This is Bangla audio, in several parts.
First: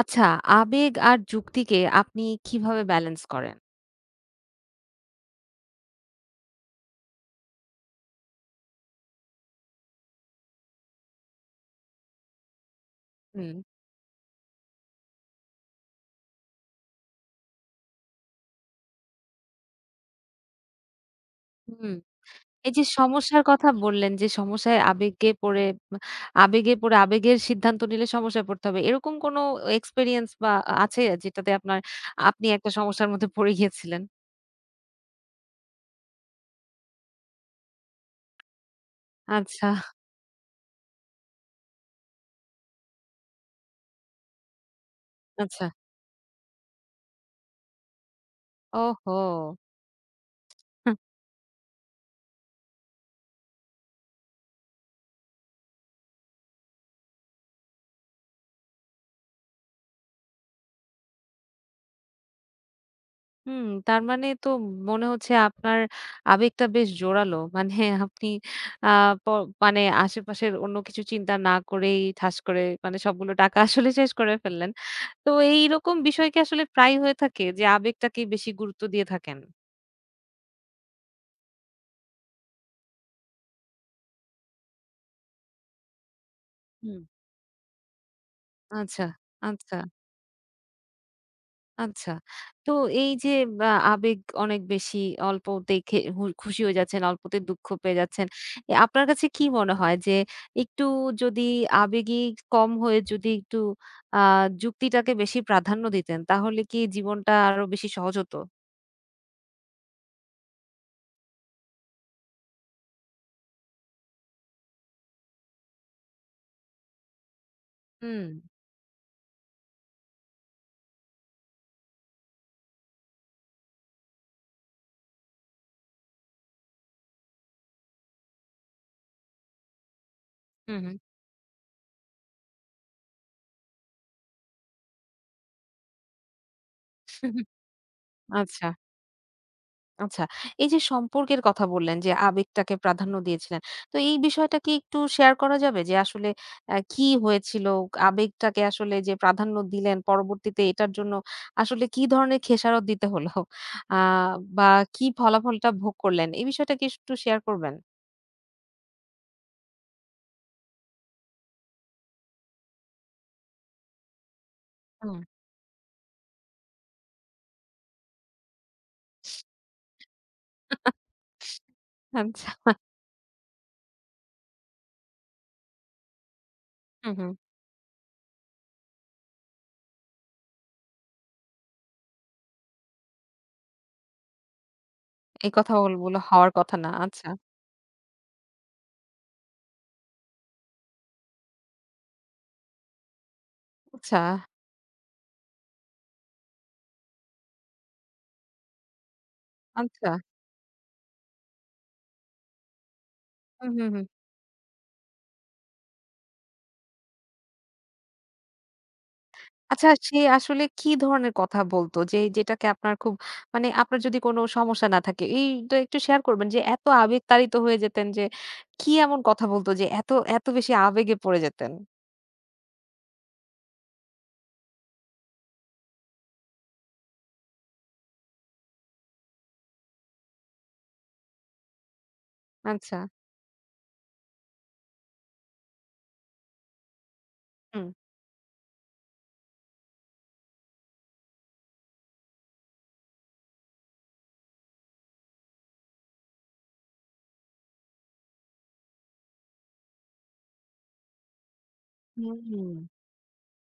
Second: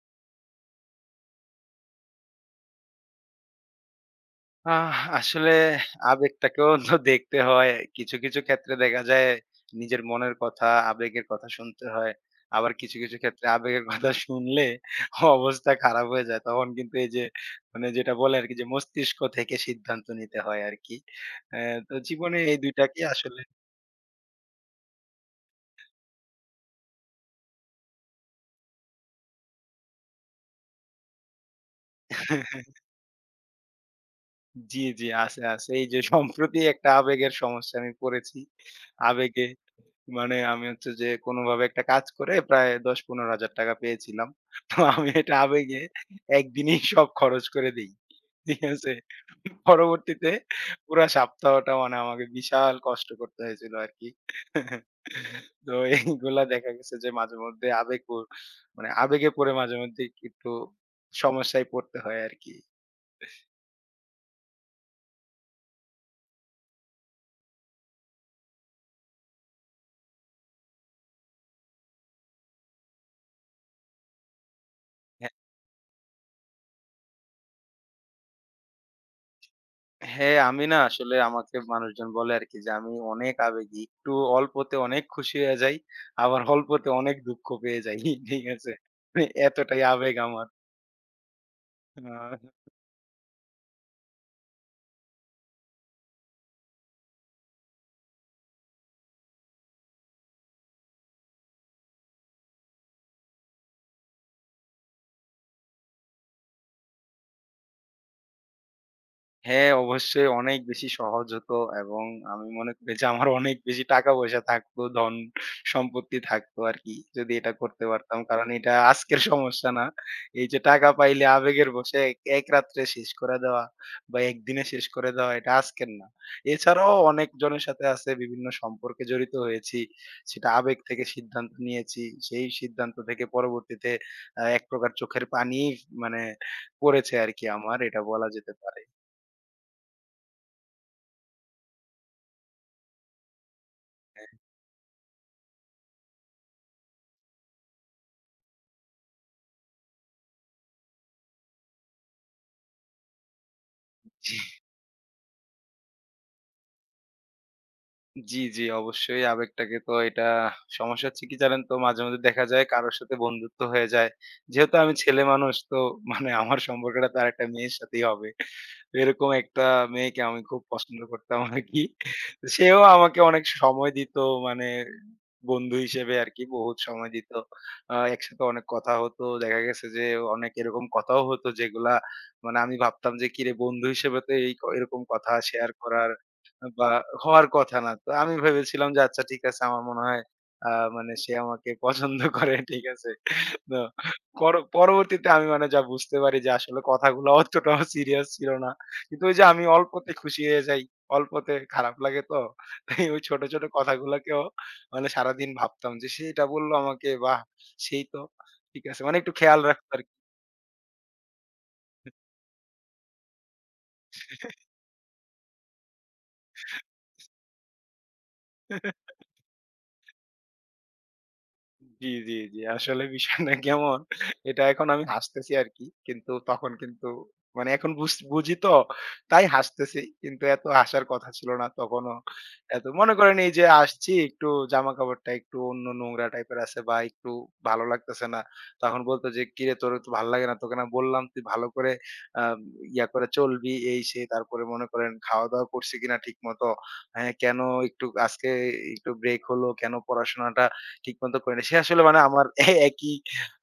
আচ্ছা, আবেগ আর যুক্তিকে আপনি কিভাবে ব্যালেন্স করেন? আসলে আবেগটাকেও তো দেখতে হয়। কিছু, কিছু ক্ষেত্রে দেখা যায় নিজের মনের কথা, আবেগের কথা শুনতে হয়। আবার কিছু, কিছু ক্ষেত্রে হুম। আবেগের কথা শুনলে অবস্থা খারাপ হয়ে যায়। তখন কিন্তু এই যে মানে যেটা বলে আরকি যে মস্তিষ্ক থেকে সিদ্ধান্ত নিতে হয় আরকি। অ্যা হুম, তো জীবনে এই এই ২ যে টাকে আসলে। সমস্যার কথা বললেন যে সমস্যায় আবেগকে পড়ে আবেগে পড়ে আবেগের সিদ্ধান্ত নিলে সমস্যায় পড়তে হবে। এরকম কোনো এক্সপেরিয়েন্স বা আছে যেটাতে আপনি একটা সমস্যার মধ্যে পড়ে গিয়েছিলেন? জি, জি, আছে, আছে। এই যে সম্প্রতি একটা আবেগের সমস্যায় আমি পড়েছি। আবেগে আচ্ছা, মানে আমি হচ্ছে যে কোনোভাবে একটা কাজ করে প্রায় ১০-১৫,০০০ টাকা পেয়েছিলাম। তো আমি এটা আচ্ছা। আবেগে একদিনেই সব খরচ করে দেই। ঠিক আছে? ওহো! পরবর্তীতে পুরা সপ্তাহটা মানে আমাকে বিশাল কষ্ট করতে হয়েছিল আরকি। তো এইগুলা দেখা গেছে যে মাঝেমধ্যে আবেগ প মানে আবেগে পড়ে মাঝে মধ্যে একটু সমস্যায় পড়তে হয় আরকি। হুম, তার মানে তো মনে হচ্ছে আপনার আবেগটা বেশ জোরালো। মানে আপনি আ প মানে আশেপাশের অন্য কিছু চিন্তা না করেই ঠাস করে মানে সবগুলো টাকা আসলে শেষ করে ফেললেন। তো এইরকম বিষয় কি আসলে প্রায়ই হয়ে থাকে যে আবেগটাকে বেশি গুরুত্ব দিয়ে থাকেন? হ্যাঁ, আমি না আসলে আমাকে মানুষজন বলে আরকি যে আমি অনেক আবেগী। একটু অল্পতে অনেক খুশি হয়ে যাই। আবার অল্পতে হুম। অনেক দুঃখ পেয়ে যাই। ঠিক আছে? আচ্ছা, মানে আচ্ছা। এতটাই আবেগ আমার। আ আচ্ছা। তো এই যে আবেগ অনেক বেশি অল্পতেই খে হু খুশি হয়ে যাচ্ছেন, অল্পতে দুঃখ পেয়ে যাচ্ছেন। আপনার কাছে কি মনে হয় যে একটু যদি আবেগী কম হয়ে যদি একটু আ যুক্তিটাকে বেশি প্রাধান্য দিতেন তাহলে কি জীবনটা আরো বেশি সহজ হতো? হ্যাঁ, অবশ্যই অনেক বেশি সহজ হতো এবং আমি মনে করি যে আমার অনেক বেশি টাকা-পয়সা থাকতো, ধন সম্পত্তি থাকতো আরকি। যদি এটা করতে পারতাম। হুম, কারণ এটা আজকের সমস্যা না। এই যে টাকা পাইলে আবেগের বশে এক এক রাত্রে শেষ করে দেওয়া বা একদিনে শেষ করে দেওয়া এটা আজকের না। এছাড়াও অনেকজনের সাথে আছে বিভিন্ন সম্পর্কে জড়িত হয়েছি। সেটা আবেগ হুম, হুম। থেকে সিদ্ধান্ত নিয়েছি। সেই সিদ্ধান্ত থেকে পরবর্তীতে এক প্রকার চোখের পানি মানে পড়েছে আরকি, আমার এটা বলা যেতে আচ্ছা। পারে। আচ্ছা। এই যে সম্পর্কের কথা বললেন যে আবেগটাকে প্রাধান্য দিয়েছিলেন। তো এই বিষয়টা কি একটু শেয়ার করা যাবে? যে আসলে কি হয়েছিল? আবেগটাকে আসলে যে প্রাধান্য দিলেন পরবর্তীতে এটার জন্য আসলে কি ধরনের খেসারত দিতে হলো? আ বা কি ফলাফলটা ভোগ করলেন? এই বিষয়টা কি একটু শেয়ার করবেন? জি, জি, অবশ্যই আবেগটাকে তো এটা সমস্যা হচ্ছে কি জানেন তো মাঝে মধ্যে দেখা যায় কারো সাথে বন্ধুত্ব হয়ে যায়। যেহেতু আমি হুম। ছেলে মানুষ তো মানে আমার সম্পর্কটা তার একটা মেয়ের সাথেই হবে। তো এরকম একটা মেয়েকে আমি খুব পছন্দ করতাম আরকি। তো আচ্ছা। সেও আমাকে অনেক সময় দিত মানে বন্ধু হিসেবে আরকি বহুত সময় হুম, দিত। হুম। একসাথে অনেক কথা হতো। দেখা গেছে যে অনেক এরকম কথাও হতো যেগুলা মানে আমি ভাবতাম যে কিরে বন্ধু হিসেবে তো এই এরকম কথা এই শেয়ার করার কথাগুলো হওয়ার কথা বা না। আচ্ছা, হওয়ার কথা না। তো আমি ভেবেছিলাম যে আচ্ছা ঠিক আছে আমার মনে হয় আ মানে সে আমাকে পছন্দ করে, ঠিক আছে। তো আচ্ছা, পরবর্তীতে আমি মানে যা বুঝতে পারি যে আসলে কথাগুলো অতটাও সিরিয়াস ছিল না। কিন্তু ওই যে আমি আচ্ছা। অল্পতে খুশি হয়ে যাই। অল্পতে খারাপ লাগে তো। তাই ওই ছোট, ছোট হুম, হুম, হুম। কথাগুলোকেও মানে সারাদিন ভাবতাম যে সে এটা বলল আমাকে, বাহ! সেই তো। ঠিক আছে। মানে একটু খেয়াল আচ্ছা, রাখতো আরকি। সে আসলে কি ধরনের কথা বলতো? যে যেটাকে আপনার খুব মানে আপনার যদি কোনো সমস্যা না থাকে, এইটা একটু শেয়ার করবেন যে এত আবেগতাড়িত হয়ে যেতেন যে কি এমন কথা বলতো যে এত, এত বেশি আবেগে পড়ে যেতেন? জি, জি, জি। আসলে বিষয়টা কেমন, এটা এখন আমি হাসতেছি আরকি। কিন্তু তখন কিন্তু মানে এখন বুঝি তো তাই হাসতেছি। কিন্তু এত হাসার কথা ছিল না তখনও। এত আচ্ছা। মনে করেন এই যে আসছি একটু, জামাকাপড়টা একটু অন্য নোংরা টাইপের আছে বা একটু ভালো হুম। লাগতেছে না। তখন বলত যে, "কিরে তোর তো ভাল লাগে না? তোকে না বললাম তুই ভালো করে আ ইয়া করে চলবি" এই সেই। তারপরে মনে করেন খাওয়া-দাওয়া করছি কিনা ঠিকমতো? হ্যাঁ, কেন একটু আজকে একটু ব্রেক হলো? কেন পড়াশোনাটা ঠিকমতো করেনি। সে আসলে মানে আমার হুম। এ একই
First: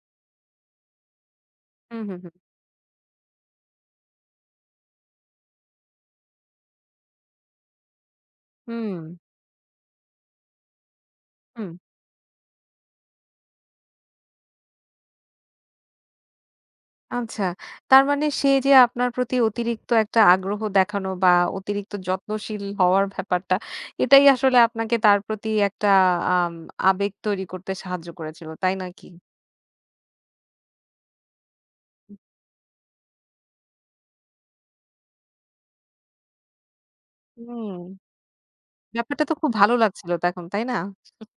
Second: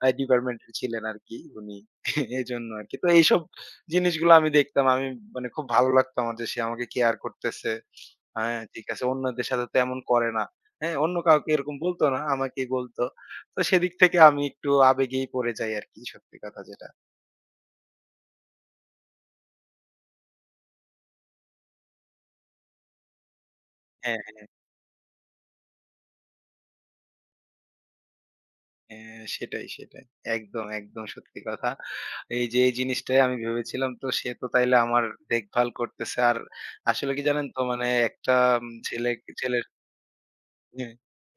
ডিপার্টমেন্টের ছিলেন আরকি উনি। হুম, হুম, হুম। এজন্য আরকি। তো এইসব জিনিসগুলো আমি দেখতাম। আমি মানে খুব ভালো লাগতো আমার যে সে আমাকে কেয়ার করতেছে। হ্যাঁ, ঠিক হুম, আছে। অন্যদের সাথে তো এমন করে না। হ্যাঁ, অন্য কাউকে হুম। এরকম বলতো না, আমাকেই বলতো। তো সেদিক থেকে আমি একটু আবেগেই পড়ে যাই আরকি, সত্যি কথা যেটা। আচ্ছা। তার মানে সে যে আপনার প্রতি অতিরিক্ত একটা আগ্রহ দেখানো বা অতিরিক্ত যত্নশীল হওয়ার ব্যাপারটা, হ্যাঁ, এটাই হ্যাঁ। আসলে আপনাকে তার প্রতি একটা আম আবেগ তৈরি করতে সাহায্য করেছিল। তাই নয় কি? হ্যাঁ, সেটাই, সেটাই। একদম, একদম সত্যি কথা। এই যে এই জিনিসটাই আমি ভেবেছিলাম তো সে তো তাইলে আমার দেখভাল করতেছে। আর আসলে কি জানেন তো হুম। মানে একটা উম ছেলে ব্যাপারটা তো খুব ছেলের ভালো লাগছিল তখন, তাই না? হ্যাঁ,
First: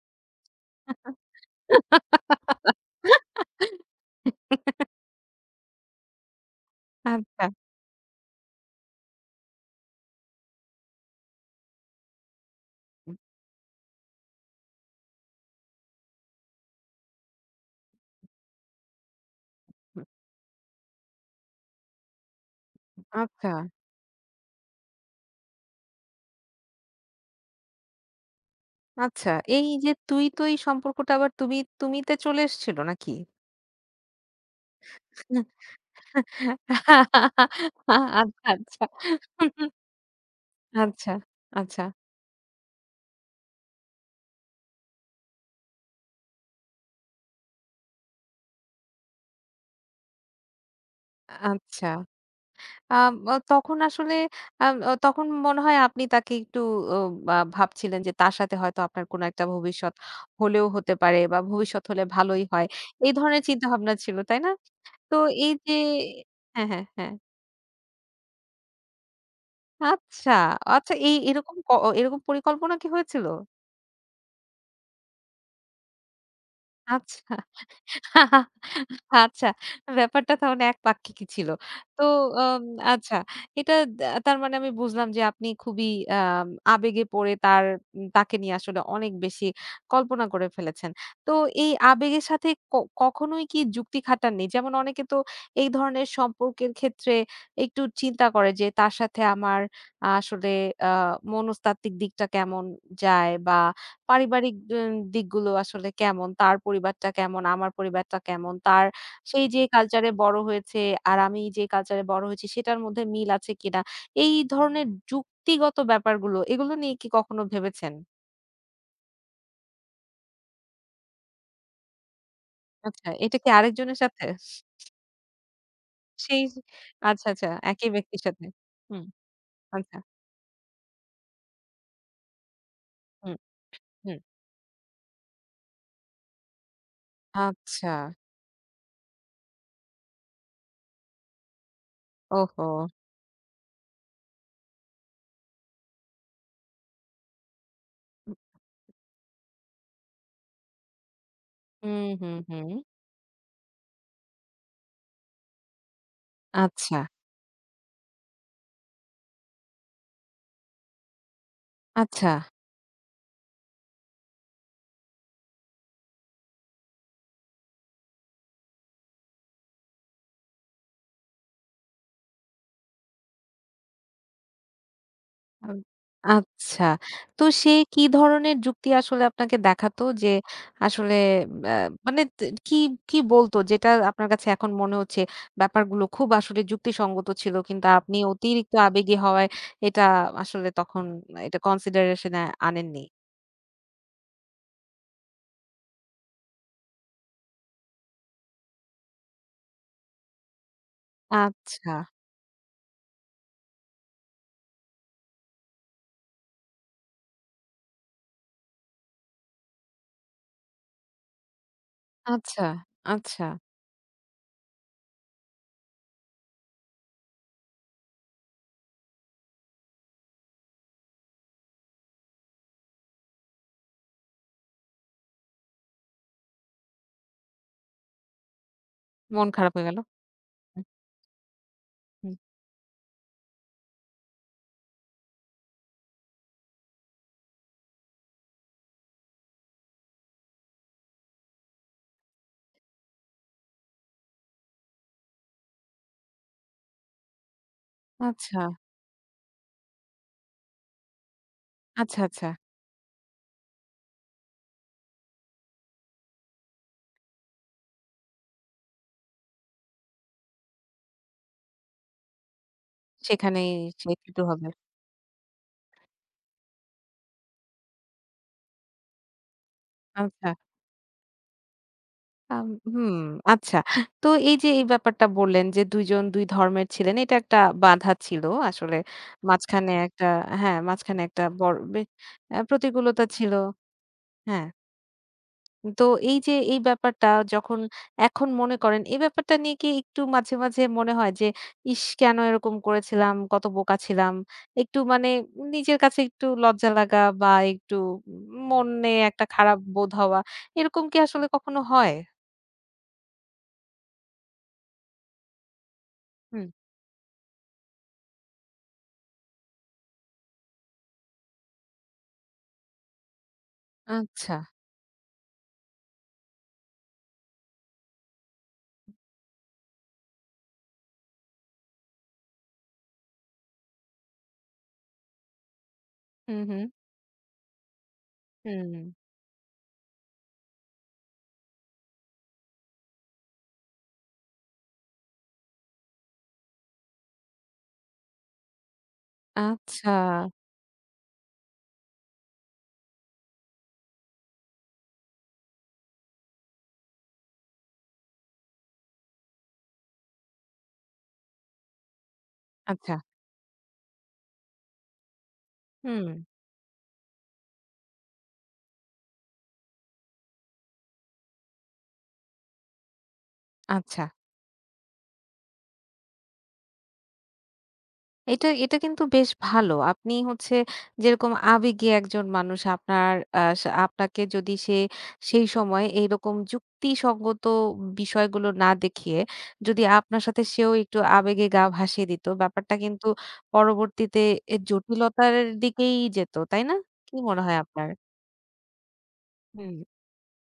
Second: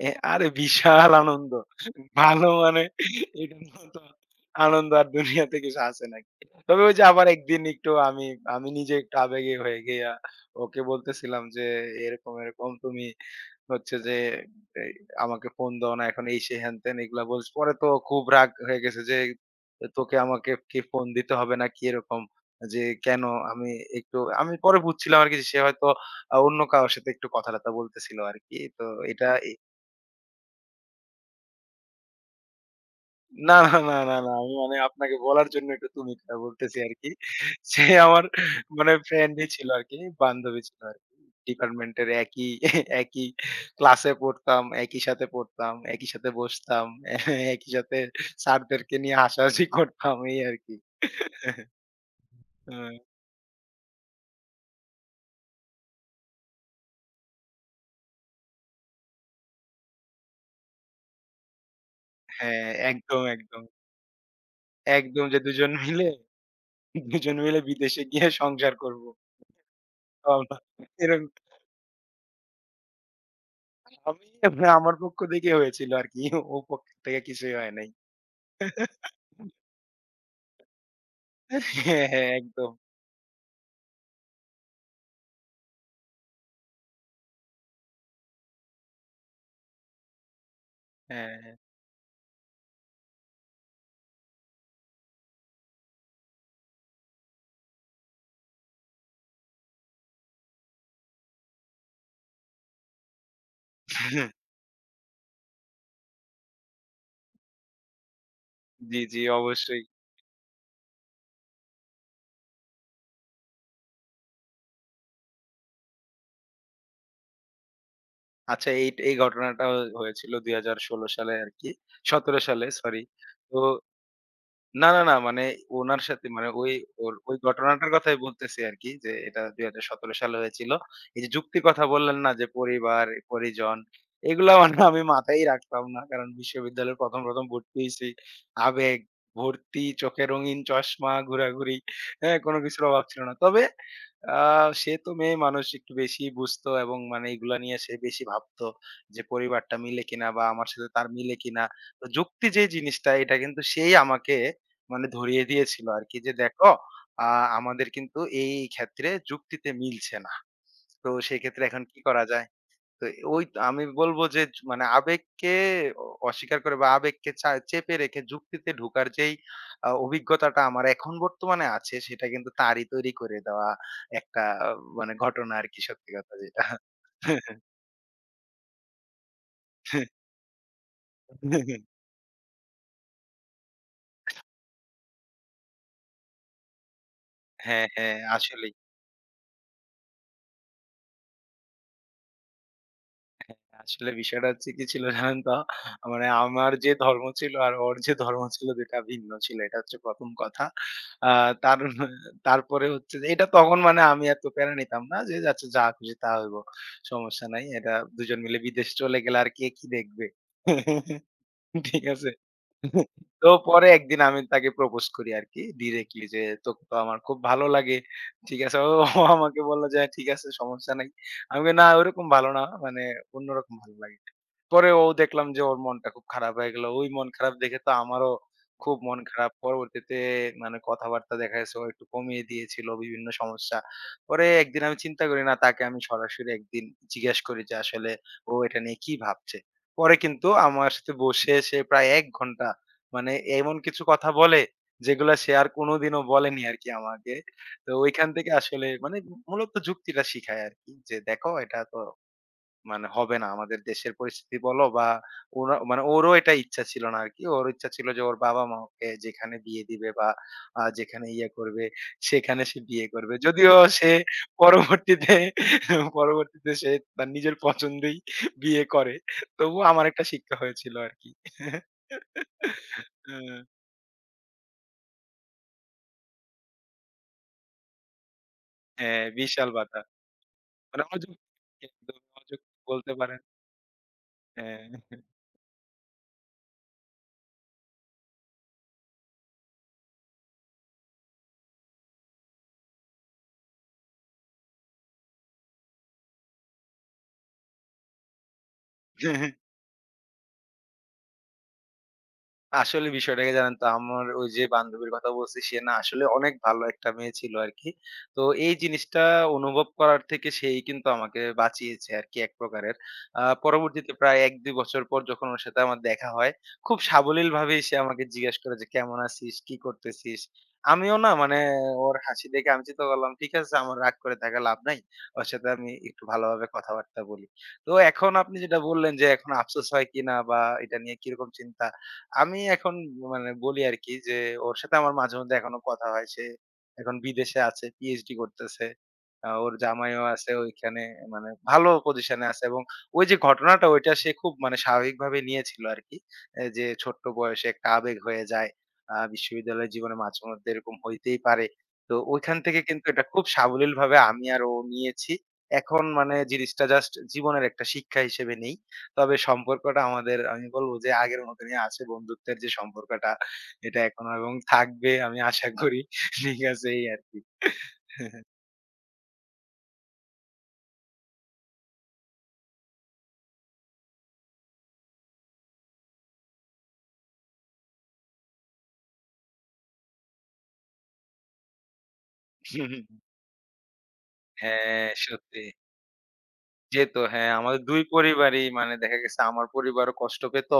এ আরে বিশাল আনন্দ। ভালো মানে এটার মতো আনন্দ আর দুনিয়াতে কিছু আছে নাকি। তবে ওই যে আবার আচ্ছা। একদিন একটু আমি, আমি নিজে একটু আবেগী হয়ে গিয়া ওকে বলতেছিলাম যে, "এরকম, এরকম তুমি হচ্ছে যে এই আমাকে ফোন দাও না এখন এই সেই হ্যান-ত্যান" এগুলা বলছে। পরে তো খুব রাগ হয়ে গেছে যে তোকে আমাকে কি ফোন দিতে হবে নাকি, এরকম যে কেন আচ্ছা, আমি, একটু আমি পরে বুঝছিলাম আরকি যে সে হয়তো অন্য কারো সাথে একটু কথা-টথা বলতেছিল আরকি। তো এটা আচ্ছা। এই যে তুই, তুই সম্পর্কটা আবার তুমি, তুমিতে চলে এসেছিল নাকি? না, না, না, না, না। আমি মানে আপনাকে বলার জন্য একটু তুমি করে বলতেছি আরকি। সে আমার আচ্ছা, আচ্ছা। মানে ফ্রেন্ডই ছিল আরকি, বান্ধবী ছিল আরকি। আচ্ছা, আচ্ছা, ডিপার্টমেন্টের একই একই ক্লাসে পড়তাম, একই সাথে পড়তাম, একই সাথে বসতাম, একই সাথে স্যারদেরকে নিয়ে হাসাহাসি করতাম এই আরকি। আচ্ছা। আ আম আ তখন আসলে আম আ তখন মনে হয় আপনি তাকে একটু ও বা ভাবছিলেন যে তার সাথে হয়তো আপনার কোনো একটা ভবিষ্যৎ হলেও হতে পারে বা ভবিষ্যৎ হলে ভালোই হয়। হ্যাঁ, এই একদম, ধরনের একদম। চিন্তাভাবনা ছিল, তাই না? তো একদম যে এই দুজন যে মিলে, হ্যাঁ, হ্যাঁ, হ্যাঁ। দুজন মিলে বিদেশে গিয়ে সংসার করব। আচ্ছা, ভাবনা আচ্ছা এই এরকম। এরকম ক এরকম পরিকল্পনা কি হয়েছিল? আমি মানে আমার পক্ষ থেকে হয়েছিল আরকি। ওর পক্ষ থেকে আচ্ছা। কিছুই হয় নাই। আচ্ছা, ব্যাপারটা তাহলে একপাক্ষিকই ছিল। হ্যাঁ, তো হ্যাঁ, আম একদম। আচ্ছা, এটা দা তার মানে আমি বুঝলাম যে আপনি খুবই আম আবেগে পড়ে তার উম তাকে নিয়ে আসলে অনেক বেশি কল্পনা করে ফেলেছেন। তো হ্যাঁ, এই আবেগের সাথে কখনোই কি যুক্তি খাটাননি? যেমন অনেকে তো এই ধরনের সম্পর্কের ক্ষেত্রে একটু চিন্তা করে যে তার সাথে আমার আসলে আ মনস্তাত্ত্বিক দিকটা কেমন যায় বা হ্যাঁ। পারিবারিক দিকগুলো আসলে কেমন, তার পরিবারটা কেমন, আমার পরিবারটা কেমন, তার জি, জি, সেই যে অবশ্যই। কালচারে বড় হয়েছে আর আমি যে কালচারে বড় হয়েছি সেটার মধ্যে মিল আছে কিনা। এই ধরনের যুক্তিগত ব্যাপারগুলো এগুলো নিয়ে কি কখনো ভেবেছেন? আচ্ছা এই এই ঘটনাটা হয়েছিল ২০১৬ সালে আরকি। ১৭ সালে, সরি। আচ্ছা, এটা কি তো আরেকজনের সাথে? না, না, না। মানে উনার সাথে সেই মানে ওই, ওর আচ্ছা, ওই আচ্ছা একই ঘটনাটার কথাই ব্যক্তির সাথে। বলতেছি আরকি হুম, যে এটা আচ্ছা। ২০১৭ সালে হয়েছিল। এই যে যুক্তির কথা বললেন না যে পরিবার, হুম, পরিজন, হুম। এগুলা মানে আমি মাথায়ই রাখতাম না। কারণ বিশ্ববিদ্যালয়ে ১ম, ১ম ভর্তি আচ্ছা। হইছি। আবেগ, ভর্তি, চোখে রঙিন চশমা, ঘোরাঘুরি, হ্যাঁ? কোনো ওহো! কিছুর অভাব ছিল না। তবে আ সে তো মেয়ে মানুষ একটু বেশি বুঝতো এবং মানে এগুলা নিয়ে সে বেশি ভাবতো যে পরিবারটা মিলে কিনা বা আমার সাথে তার মিলে কিনা। হুম, তো হুম, যুক্তি যে হুম। জিনিসটা এটা কিন্তু সেই আমাকে মানে ধরিয়ে দিয়েছিল আরকি যে, "দেখো, আচ্ছা, আ আমাদের কিন্তু এই, এই ক্ষেত্রে যুক্তিতে মিলছে না। তো সেক্ষেত্রে এখন কি করা আচ্ছা। যায়?" তো ওই তো আমি বলব যে, মানে আবেগকে অস্বীকার করে বা আবেগকে চেপে রেখে যুক্তিতে ঢোকার যেই অভিজ্ঞতাটা আমার এখন বর্তমানে আছে, সেটা কিন্তু তারই তৈরি করে দেওয়া একটা মানে ঘটনা আম আরকি, সত্যি কথা যেটা। আচ্ছা। তো সে কি ধরনের যুক্তি আসলে আপনাকে দেখাতো যে আসলে আ মানে কি বলতো যেটা আপনার কাছে এখন মনে হচ্ছে ব্যাপারগুলো খুব আসলে যুক্তিসঙ্গত ছিল কিন্তু হ্যাঁ, আপনি হ্যাঁ, আসলেই। অতিরিক্ত আবেগী হওয়ায় এটা আসলে তখন এটা কনসিডারেশন এ আনেননি। আসলে বিষয়টা হচ্ছে কি ছিল জানেন তো? মানে আমার যে ধর্ম ছিল আর ওর যে ধর্ম ছিল ২ টা ভিন্ন ছিল। এটা হচ্ছে ১ম কথা। আ তার আচ্ছা, তারপরে হচ্ছে যে এটা তখন মানে আমি এত প্যারা নিতাম না যে আচ্ছা যা খুশি তা হইব। সমস্যা নাই। এটা ২ জন মিলে বিদেশে চলে গেলে আর কে কি দেখবে? ঠিক আছে? আচ্ছা, আচ্ছা। তো পরে একদিন আমি তাকে প্রপোজ করি আরকি ডিরেক্টলি যে তোকে তো আমার খুব ভালো লাগে। ঠিক আছে? ও আমাকে বলল যে, "হ্যাঁ, ঠিক আছে সমস্যা নাই। আমি বলি না ওরকম ভালো না মানে অন্যরকম ভালো লাগে।" পরে ও দেখলাম যে ওর মনটা খুব খারাপ হয়ে গেল। ওই মন খারাপ দেখে তো আমারও খুব মন মন খারাপ। খারাপ হয়ে গেল। পরবর্তীতে মানে কথাবার্তা দেখা গেছে ও একটু হুম। কমিয়ে দিয়েছিল, বিভিন্ন সমস্যা। পরে একদিন আমি চিন্তা করি না, তাকে আমি সরাসরি একদিন জিজ্ঞেস করি যে আসলে ও এটা নিয়ে কি ভাবছে। পরে কিন্তু আমার সাথে বসে সে প্রায় ১ ঘন্টা মানে এমন কিছু কথা বলে যেগুলা সে আর কোনোদিনও বলেনি আরকি আমাকে। তো ওইখান থেকে আচ্ছা, আসলে মানে মূলত যুক্তিটা শিখায় আরকি যে, "দেখো এটা তো আচ্ছা, আচ্ছা। মানে হবে না। আমাদের দেশের পরিস্থিতি বলো বা" ওরা মানে ওরও এটা ইচ্ছা ছিল না আরকি। ওর ইচ্ছা ছিল যে ওর বাবা-মা ওকে যেখানে বিয়ে দিবে বা যেখানে ইয়ে করবে সেখানে সে বিয়ে করবে। সেখানেই যদিও সে সে কিন্তু হবে। পরবর্তীতে, পরবর্তীতে সে তার নিজের পছন্দেই বিয়ে করে। তবুও আমার একটা আচ্ছা। শিক্ষা হয়েছিল আরকি। আম হুম, হ্যাঁ, আচ্ছা। তো এই যে এই ব্যাপারটা বললেন যে ২ জন ২ ধর্মের ছিলেন। এটা একটা বাধা ছিল আসলে। হ্যাঁ, বিশাল মাঝখানে বাধা। একটা হ্যাঁ, মানে মাঝখানে একটা অযৌক্তিক, বড় বে একদম অ্যা অযৌক্তিক বলতে প্রতিকূলতা পারেন। ছিল। হ্যাঁ। হ্যাঁ। তো এই যে এই ব্যাপারটা যখন এখন মনে করেন, এই ব্যাপারটা নিয়ে কি একটু মাঝে, মাঝে মনে হয় যে, "ইস! কেন এরকম করেছিলাম? কত বোকা ছিলাম?" একটু মানে নিজের কাছে একটু লজ্জা লাগা বা একটু মনে একটা খারাপ বোধ হওয়া, এরকম কি আসলে কখনো হয়? আসলে বিষয়টা কি জানেন তো? আমার ওই যে বান্ধবীর কথা বলছি, সে না আসলে অনেক হুম। ভালো একটা মেয়ে ছিল আরকি। তো এই জিনিসটা অনুভব করার থেকে সেই কিন্তু আমাকে বাঁচিয়েছে আরকি এক প্রকারের। পরবর্তীতে প্রায় আচ্ছা। ১-২ বছর পর যখন ওর সাথে আমার দেখা হয়, খুব সাবলীলভাবেই সে আমাকে জিজ্ঞেস করে যে, "কেমন আছিস? কি করতেছিস?" আমিও না মানে ওর হাসি দেখে আমি চিন্তা করলাম, ঠিক আছে আমার রাগ করে থাকা লাভ নাই। ওর সাথে আমি একটু হুম, ভালোভাবে হুম, কথাবার্তা বলি। তো এখন আপনি যেটা হুম। বললেন যে, এখন আফসোস হয় কিনা বা এটা নিয়ে কিরকম চিন্তা? আমি এখন মানে বলি আরকি যে, ওর সাথে আমার মাঝে মধ্যে এখনো কথা হয়। সে এখন বিদেশে আছে, পিএইচডি করতেছে। ওর আচ্ছা, জামাইও আছে ওইখানে, মানে ভালো পজিশনে আছে এবং ওই যে ঘটনাটা, ওইটা সে খুব মানে স্বাভাবিকভাবে নিয়েছিল আরকি। এ যে ছোট্ট বয়সে একটা আবেগ হয়ে যায়। বিশ্ববিদ্যালয় জীবনে মাঝে মধ্যে এরকম হইতেই পারে। তো ওইখান থেকে কিন্তু আচ্ছা, এটা খুব সাবলীলভাবে আমি আর ও নিয়েছি। এখন হুম। মানে জিনিসটা জাস্ট জীবনের একটা শিক্ষা হিসেবে নেই। তবে সম্পর্কটা আমাদের আমি বলবো যে আগের মতনই আছে। বন্ধুত্বের যে সম্পর্কটা, এটা আচ্ছা। এখনো এবং থাকবে আমি আশা করি। ঠিক আছে, এই আরকি। এটা কিন্তু বেশ ভালো। আপনি হচ্ছে যেরকম আবেগী একজন মানুষ আপনার আ সা আপনাকে যদি সেই সময় এইরকম যুক্তিসঙ্গত বিষয়গুলো না দেখিয়ে যদি আপনার সাথে সেও একটু আবেগে গা ভাসিয়ে দিত, ব্যাপারটা কিন্তু পরবর্তীতে হ্যাঁ, জটিলতার সত্যি। দিকেই যেত, তাই না? যেত কি হ্যাঁ, মনে হয় আমাদের ২ আপনার? পরিবারই মানে দেখা গেছে আমার হুম, পরিবারও কষ্ট পেত।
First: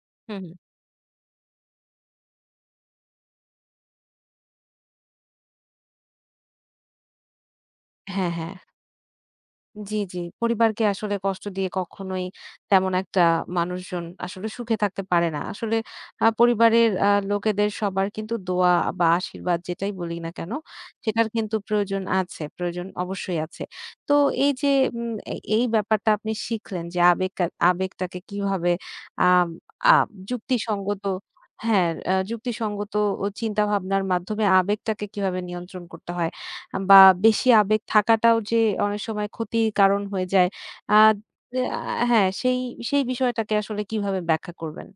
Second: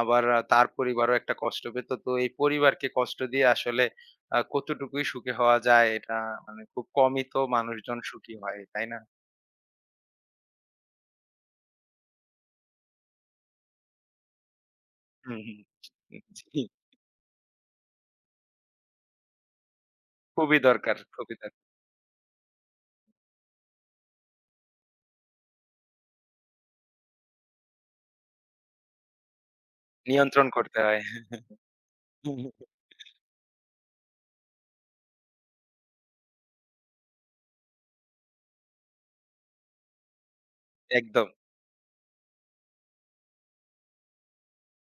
আবার হুম, হুম। তার পরিবারও একটা কষ্ট পেত। তো এই পরিবারকে কষ্ট দিয়ে আসলে কতটুকুই সুখী হওয়া যায়, এটা মানে খুব কমই তো মানুষজন হ্যাঁ, সুখী হ্যাঁ। হয়, তাই না? জি, জি। পরিবারকে আসলে কষ্ট দিয়ে কখনোই তেমন একটা মানুষজন আসলে সুখে থাকতে পারে হুম, না। হুম। আসলে জি, পরিবারের লোকেদের সবার কিন্তু দোয়া বা আশীর্বাদ যেটাই বলি না কেন, খুবই দরকার, সেটার খুবই কিন্তু দরকার। প্রয়োজন আছে, প্রয়োজন অবশ্যই আছে। তো এই যে উম এ এই ব্যাপারটা আপনি শিখলেন যে আবেগটাকে কিভাবে আম আ নিয়ন্ত্রণ করতে হয়। যুক্তিসঙ্গত হ্যাঁ, হুম, হুম, যুক্তিসঙ্গত ও চিন্তাভাবনার মাধ্যমে আবেগটাকে কিভাবে নিয়ন্ত্রণ করতে হয়। বা বেশি আবেগ থাকাটাও যে অনেক সময় ক্ষতির কারণ হয়ে যায়। আ একদম। দে আ হ্যাঁ, সেই সেই বিষয়টাকে আসলে কিভাবে ব্যাখ্যা করবেন?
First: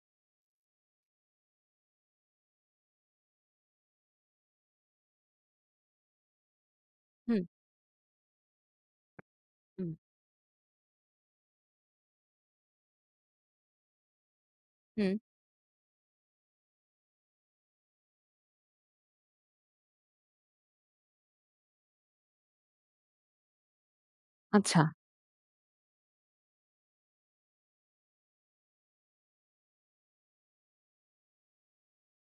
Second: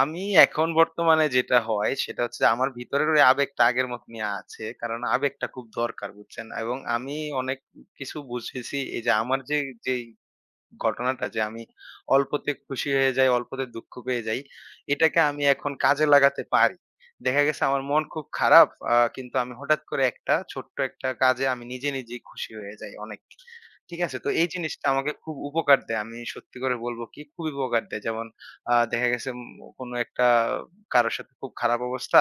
আমি এখন বর্তমানে যেটা হয় সেটা হচ্ছে আমার ভিতরের ওই আবেগটা আগের মতনই আছে। কারণ আবেগটা খুব দরকার, বুঝছেন? এবং আমি হুম, অনেক কিছু বুঝেছি, এই যে আমার যে, হুম, যেই ঘটনাটা যে আমি অল্পতে খুশি হয়ে যাই, অল্পতে দুঃখ পেয়ে যাই। হুম। এটাকে আমি এখন কাজে লাগাতে পারি। দেখা গেছে আমার মন খুব খারাপ, কিন্তু আমি হঠাৎ করে একটা ছোট্ট একটা কাজে আমি নিজে, নিজেই খুশি হয়ে যাই অনেক। ঠিক আছে? তো এই আচ্ছা, জিনিসটা আমাকে খুব উপকার দেয়। আমি সত্যি করে বলব কি খুবই উপকার দেয়। যেমন দেখা গেছে কোনো একটা, কারো সাথে খুব খারাপ অবস্থা।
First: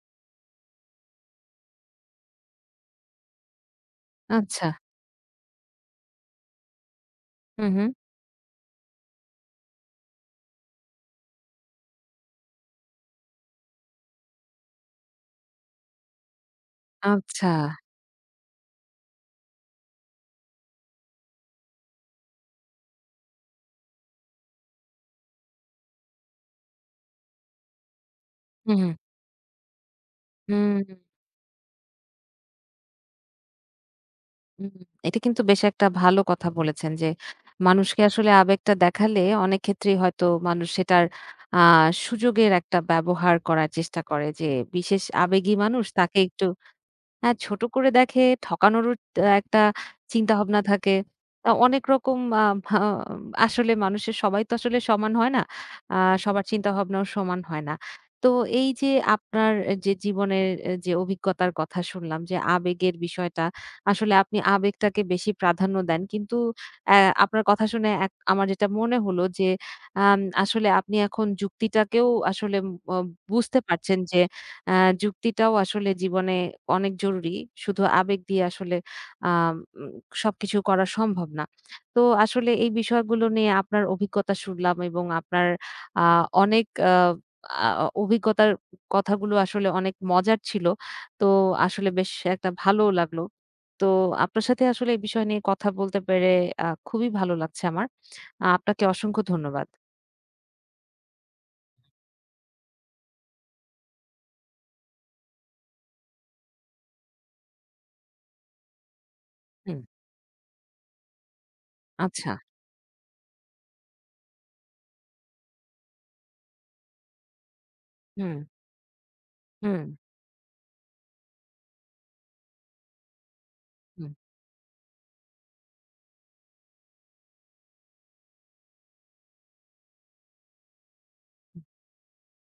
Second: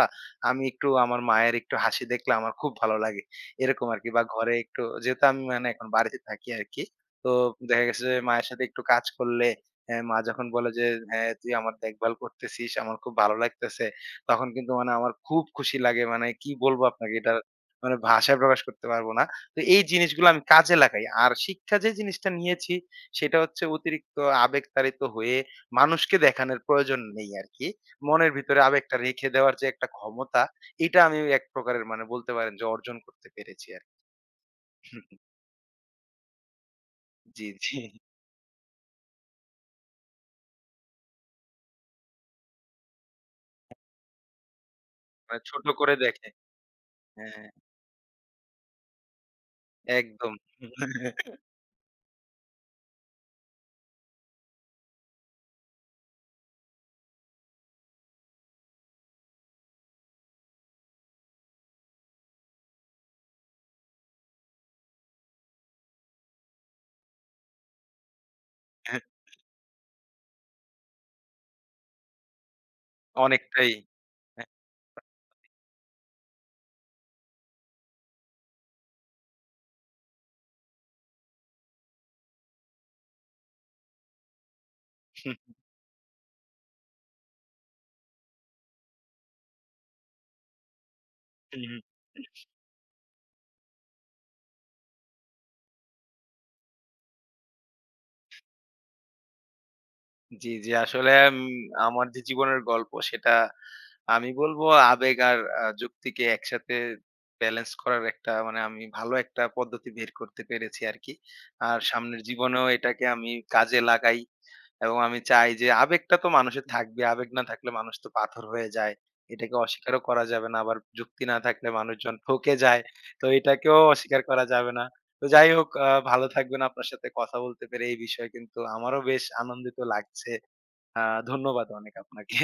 আমি একটু আমার মায়ের একটু হাসি দেখলে আমার খুব ভালো লাগে। এরকম আরকি বা ঘরে আচ্ছা। একটু, যেহেতু আমি মানে এখন বাড়িতে থাকি আরকি। তো হুম, দেখা হুম। গেছে যে মায়ের সাথে একটু কাজ করলে হ্যাঁ, মা যখন বলে যে হ্যাঁ তুই আমার দেখভাল করতেছিস, আমার খুব ভালো লাগতেছে, তখন কিন্তু মানে আমার খুব খুশি লাগে, মানে কি বলবো আপনাকে এটা আচ্ছা। মানে ভাষায় প্রকাশ করতে পারবো না। তো এই জিনিসগুলো আমি কাজে লাগাই আর শিক্ষা যে জিনিসটা নিয়েছি সেটা হচ্ছে অতিরিক্ত আবেগ তাড়িত হয়ে মানুষকে দেখানোর প্রয়োজন নেই আর কি। মনের ভিতরে হুম, হুম, আবেগটা রেখে দেওয়ার যে একটা ক্ষমতা, হুম, হুম। এটা আমি এক প্রকারের মানে বলতে পারেন যে অর্জন করতে পেরেছি আর কি। এটা কিন্তু বেশ একটা ভালো কথা বলেছেন যে, জি, জি, মানুষকে আসলে আবেগটা দেখালে অনেক ক্ষেত্রেই হয়তো মানুষ সেটার আ সুযোগের একটা ব্যবহার করার চেষ্টা করে যে, বিশেষ মানে আবেগী ছোট মানুষ করে তাকে দেখে। একটু হ্যাঁ, হ্যাঁ, ছোট করে দেখে, ঠকানোরও একটা একদম। চিন্তাভাবনা থাকে। আ অনেক রকম আ ভা আসলে মানুষের সবাই তো আসলে সমান হয় না। আ সবার চিন্তাভাবনাও সমান হয় না। তো এই যে আপনার যে জীবনের যে অভিজ্ঞতার কথা শুনলাম যে আবেগের বিষয়টা, আসলে আপনি আবেগটাকে বেশি প্রাধান্য দেন। কিন্তু অ্যা আপনার কথা শুনে আমার যেটা মনে হলো যে আসলে আপনি এখন যুক্তিটাকেও আসলে বুঝতে অনেকটাই। পারছেন যে হ্যাঁ। আ যুক্তিটাও আসলে জীবনে অনেক জরুরি। শুধু আবেগ দিয়ে আসলে আ উম সবকিছু করা সম্ভব না। তো আসলে এই বিষয়গুলো নিয়ে আপনার অভিজ্ঞতা শুনলাম এবং আপনার আ অনেক আ আ অভিজ্ঞতার কথাগুলো আসলে অনেক মজার ছিল। তো হুম, হুম। আসলে বেশ একটা ভালোও লাগলো। তো আপনার সাথে আসলে এই বিষয় নিয়ে কথা বলতে পেরে খুবই ভালো লাগছে আমার। আপনাকে অসংখ্য ধন্যবাদ। জি, জি। আসলে আমার যে জীবনের গল্প, সেটা আমি বলব আবেগ আর যুক্তিকে একসাথে ব্যালেন্স করার একটা, মানে আমি ভালো একটা হুম। পদ্ধতি বের করতে পেরেছি আরকি। আর সামনের আচ্ছা। জীবনেও এটাকে আমি কাজে লাগাই। এবং আমি চাই যে আবেগটা তো মানুষের থাকবে। আবেগ না থাকলে মানুষ তো হুম, পাথর হয়ে যায়। এটাকে হুম, অস্বীকারও করা যাবে না। আবার যুক্তি না থাকলে মানুষজন ঠকে যায়। তো এটাকেও হুম। অস্বীকার করা যাবে না। তো যাই হোক ভালো থাকবেন। আপনার সাথে কথা বলতে পেরে এই বিষয়ে কিন্তু আমারও বেশ আনন্দিত লাগছে। আ ধন্যবাদ অনেক আপনাকে।